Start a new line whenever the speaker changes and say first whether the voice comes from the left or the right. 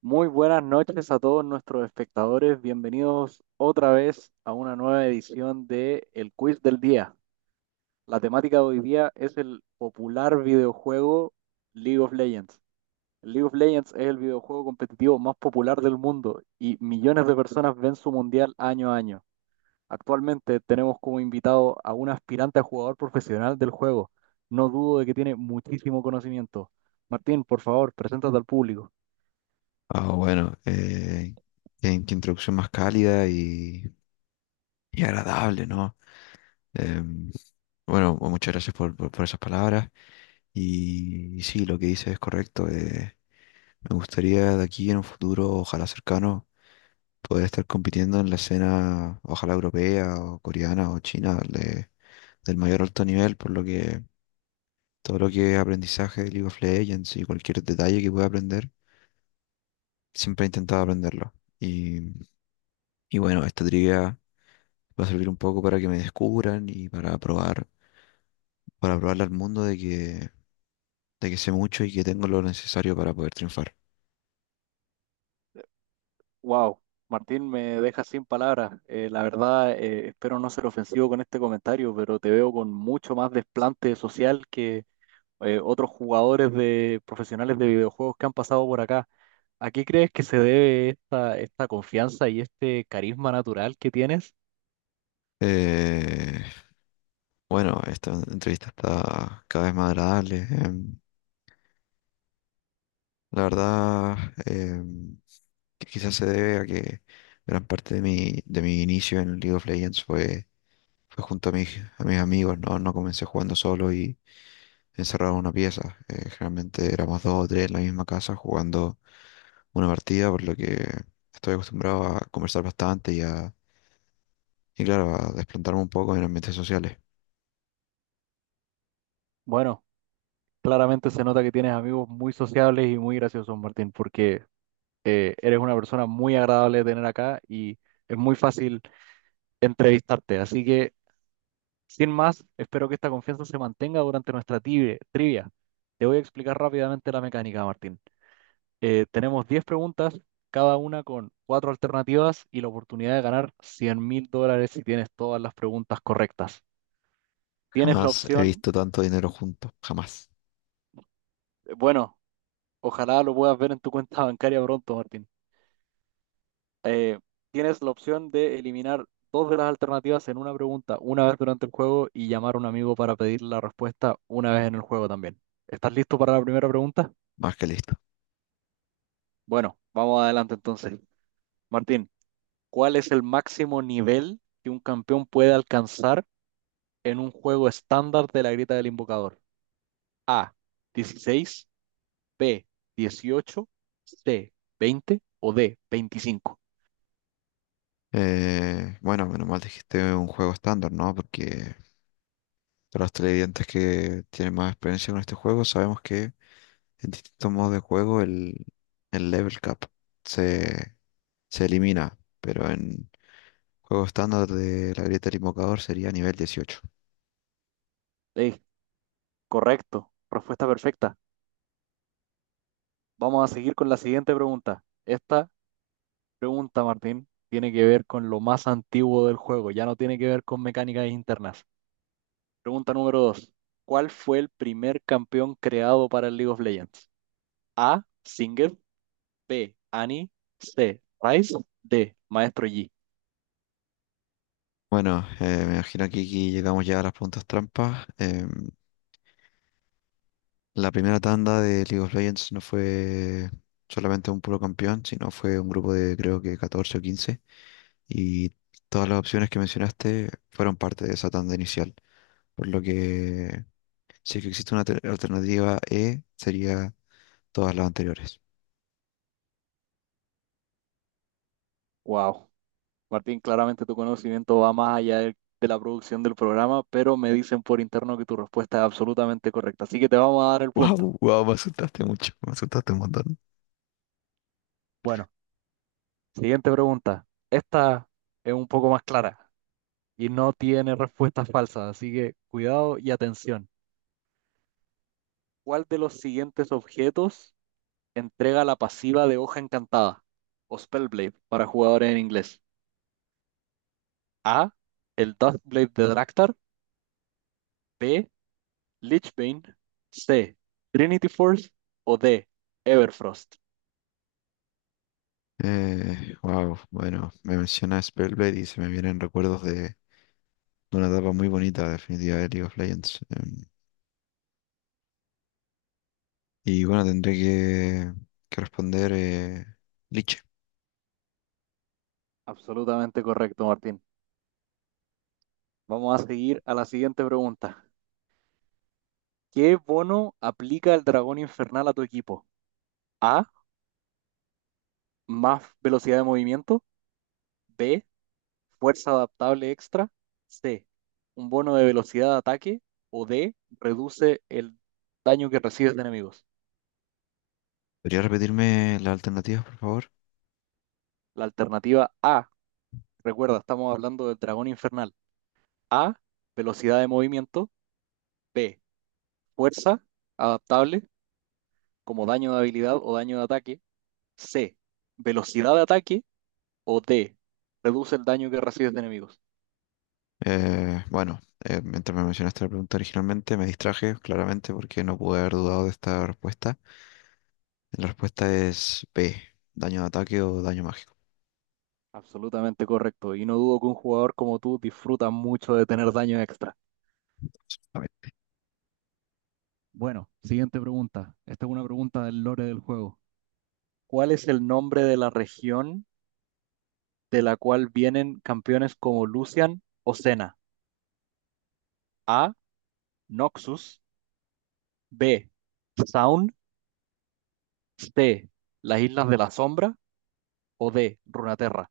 right: Muy buenas noches a todos nuestros espectadores. Bienvenidos otra vez a una nueva edición de El Quiz del Día. La temática de hoy día es el popular videojuego League of Legends. League of Legends es el videojuego competitivo más popular del mundo y millones de personas ven su mundial año a año. Actualmente tenemos como invitado a un aspirante a jugador profesional del juego. No dudo de que tiene muchísimo conocimiento. Martín, por favor, preséntate al público.
left: Ah, bueno, qué introducción más cálida y agradable, ¿no? Em, bueno, muchas gracias por esas palabras. Y sí, lo que dices es correcto. Me gustaría de aquí en un futuro, ojalá cercano, poder estar compitiendo en la escena, ojalá europea o coreana o china, del mayor alto nivel, por lo que todo lo que es aprendizaje de League of Legends y cualquier detalle que pueda aprender, siempre he intentado aprenderlo. Y, y bueno, esta trivia. Va a servir un poco para que me descubran y para probarle al mundo de que sé mucho y que tengo lo necesario para poder triunfar.
right: Wow, Martín, me deja sin palabras. La verdad, espero no ser ofensivo con este comentario, pero te veo con mucho más desplante social que otros jugadores de profesionales de videojuegos que han pasado por acá. ¿A qué crees que se debe esta confianza y este carisma natural que tienes?
left: Eh, bueno, esta entrevista está cada vez más agradable. La verdad, em, que quizás se debe a que gran parte de mi, inicio en League of Legends fue junto a mis amigos, ¿no? No comencé jugando solo y encerrado en una pieza. Generalmente éramos dos o tres en la misma casa jugando una partida, por lo que estoy acostumbrado a conversar bastante y claro, a desplantarme un poco en ambientes sociales.
right: Bueno, claramente se nota que tienes amigos muy sociables y muy graciosos, Martín, porque eres una persona muy agradable de tener acá y es muy fácil entrevistarte. Así que, sin más, espero que esta confianza se mantenga durante nuestra trivia. Te voy a explicar rápidamente la mecánica, Martín. Tenemos 10 preguntas, cada una con cuatro alternativas y la oportunidad de ganar $100.000 si tienes todas las preguntas correctas. Tienes la
left: Jamás he
right: opción,
left: visto tanto dinero junto, jamás.
right: bueno, ojalá lo puedas ver en tu cuenta bancaria pronto, Martín. Eh, Tienes la opción de eliminar dos de las alternativas en una pregunta una vez durante el juego y llamar a un amigo para pedir la respuesta una vez en el juego también. ¿Estás listo para la primera pregunta?
left: Más que listo.
right: Bueno, vamos adelante entonces. Martín, ¿cuál es el máximo nivel que un campeón puede alcanzar en un juego estándar de la Grieta del Invocador? A, 16. B, 18. C, 20. O D, 25.
left: Bueno, menos mal dijiste un juego estándar, ¿no? Porque para los televidentes que tienen más experiencia con este juego, sabemos que en distintos modos de juego, el, level cap se, se elimina, pero en juego estándar de la grieta del invocador sería nivel 18.
right: Ey, correcto, respuesta perfecta. Vamos a seguir con la siguiente pregunta. Esta pregunta, Martín, tiene que ver con lo más antiguo del juego, ya no tiene que ver con mecánicas internas. Pregunta número 2: ¿cuál fue el primer campeón creado para el League of Legends? A. Singer. B. Annie. C. Rice. D. Maestro Yi.
left: Bueno, me imagino que aquí llegamos ya a las preguntas trampas. La primera tanda de League of Legends no fue solamente un puro campeón, sino fue un grupo de creo que 14 o 15, y todas las opciones que mencionaste fueron parte de esa tanda inicial. Por lo que, si es que existe una alternativa E, sería todas las anteriores.
right: Wow. Martín, claramente tu conocimiento va más allá de la producción del programa, pero me dicen por interno que tu respuesta es absolutamente correcta. Así que te vamos a dar el punto.
left: Wow, wow, me asustaste mucho, me asustaste un montón.
right: Bueno, siguiente pregunta. Esta es un poco más clara y no tiene respuestas falsas, así que cuidado y atención. ¿Cuál de los siguientes objetos entrega la pasiva de Hoja Encantada o Spellblade para jugadores en inglés? A. El Dustblade de Draktar. B. Lichbane. C. Trinity Force. O D. Everfrost.
left: Wow, bueno, me menciona Spellblade y se me vienen recuerdos de, una etapa muy bonita, definitiva, de League of Legends. Y bueno, tendré que, responder, Liche.
right: Absolutamente correcto, Martín. Vamos a seguir a la siguiente pregunta. ¿Qué bono aplica el dragón infernal a tu equipo? A. Más velocidad de movimiento. B. Fuerza adaptable extra. C. Un bono de velocidad de ataque. O D. Reduce el daño que recibes de enemigos.
left: ¿Podría repetirme las alternativas, por favor?
right: La alternativa A. Recuerda, estamos hablando del dragón infernal. A. Velocidad de movimiento. B. Fuerza adaptable como daño de habilidad o daño de ataque. C. Velocidad de ataque. O D, reduce el daño que recibes de enemigos.
left: Bueno, mientras me mencionaste la pregunta originalmente, me distraje claramente porque no pude haber dudado de esta respuesta. La respuesta es B, daño de ataque o daño mágico.
right: Absolutamente correcto. Y no dudo que un jugador como tú disfruta mucho de tener daño extra.
left: A ver.
right: Bueno, siguiente pregunta. Esta es una pregunta del lore del juego. ¿Cuál es el nombre de la región de la cual vienen campeones como Lucian o Senna? A. Noxus. B. Zaun. D, las Islas de la Sombra, o D, Runaterra.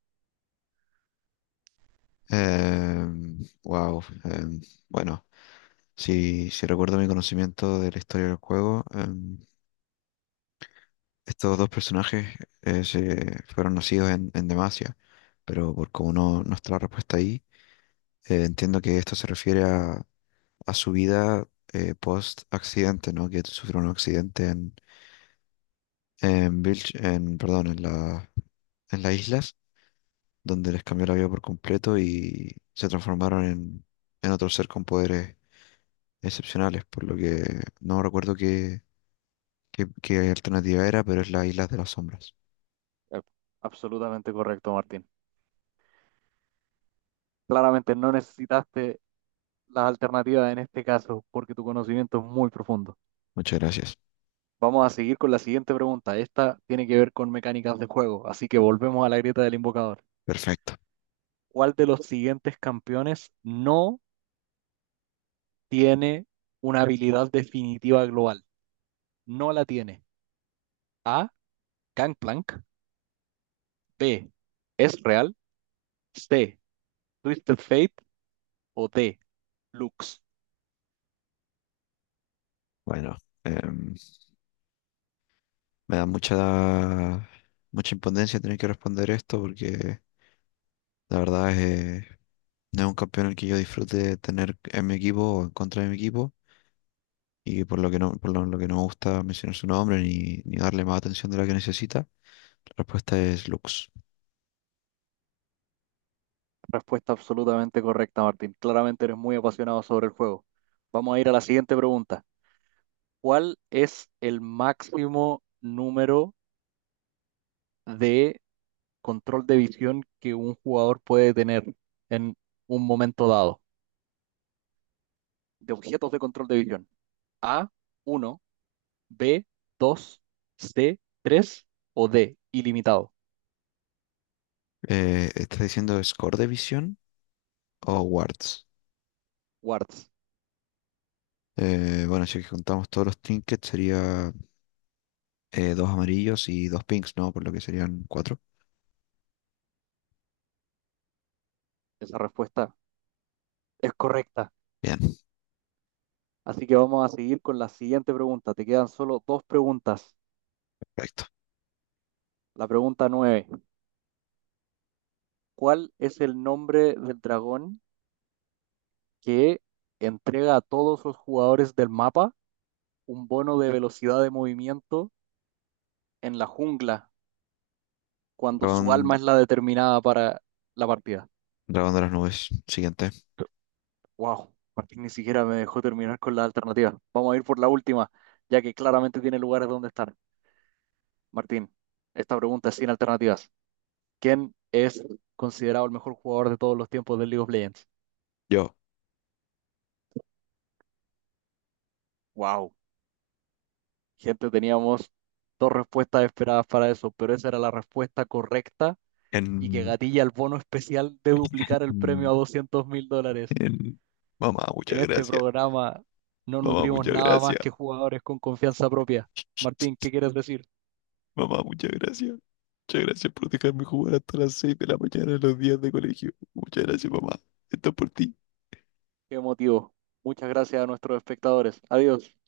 left: Wow, bueno, si, si recuerdo mi conocimiento de la historia del juego, estos dos personajes, se fueron nacidos en, Demacia, pero por como no, no está la respuesta ahí, entiendo que esto se refiere a, su vida post accidente, ¿no? Que sufrió un accidente en, perdón, en en las islas, donde les cambió la vida por completo y se transformaron en, otro ser con poderes excepcionales, por lo que no recuerdo qué alternativa era, pero es la islas de las Sombras.
right: Eh, Absolutamente correcto, Martín. Claramente no necesitaste las alternativas en este caso porque tu conocimiento es muy profundo.
left: Muchas gracias.
right: Vamos a seguir con la siguiente pregunta. Esta tiene que ver con mecánicas de juego, así que volvemos a la grieta del invocador.
left: Perfecto.
right: ¿Cuál de los siguientes campeones no tiene una habilidad definitiva global? No la tiene. A, Gangplank. B, Ezreal. C, Twisted Fate. O D, Lux.
left: Bueno, em, me da mucha, mucha impotencia tener que responder esto porque la verdad es, eh, no es un campeón el que yo disfrute tener en mi equipo o en contra de mi equipo. Y por lo que no me gusta mencionar su nombre ni darle más atención de la que necesita, la respuesta es Lux.
right: Respuesta absolutamente correcta, Martín. Claramente eres muy apasionado sobre el juego. Vamos a ir a la siguiente pregunta. ¿Cuál es el máximo número de control de visión que un jugador puede tener en un momento dado? De objetos de control de visión. A, uno. B, 2. C, 3. O D, ilimitado.
left: ¿Estás diciendo Score de visión o Wards?
right: Wards.
left: Bueno, si contamos todos los trinkets sería, dos amarillos y dos pinks, ¿no? Por lo que serían cuatro.
right: Esa respuesta es correcta.
left: Bien,
right: Así que vamos a seguir con la siguiente pregunta. Te quedan solo dos preguntas.
left: perfecto.
right: La pregunta nueve: ¿cuál es el nombre del dragón que entrega a todos los jugadores del mapa un bono de velocidad de movimiento en la jungla cuando su
left: Dragón,
right: alma es la determinada para la partida?
left: dragón de las nubes. Siguiente.
right: Wow, Martín ni siquiera me dejó terminar con la alternativa. Vamos a ir por la última, ya que claramente tiene lugares donde estar. Martín, esta pregunta es sin alternativas. ¿Quién es considerado el mejor jugador de todos los tiempos del League of Legends?
left: Yo.
right: Wow. Gente, teníamos dos respuestas esperadas para eso, pero esa era la respuesta correcta y que
left: En,
right: gatilla el bono especial de duplicar el premio a $200.000.
left: en... Mamá,
right: En
left: muchas
right: este
left: gracias.
right: programa no
left: Mamá,
right: nutrimos
left: muchas
right: nada
left: gracias.
right: más que jugadores con confianza propia. Martín, ¿qué quieres decir?
left: Mamá, muchas gracias. Muchas gracias por dejarme jugar hasta las 6 de la mañana en los días de colegio. Muchas gracias, mamá. Esto es por ti.
right: Qué emotivo. Muchas gracias a nuestros espectadores. Adiós.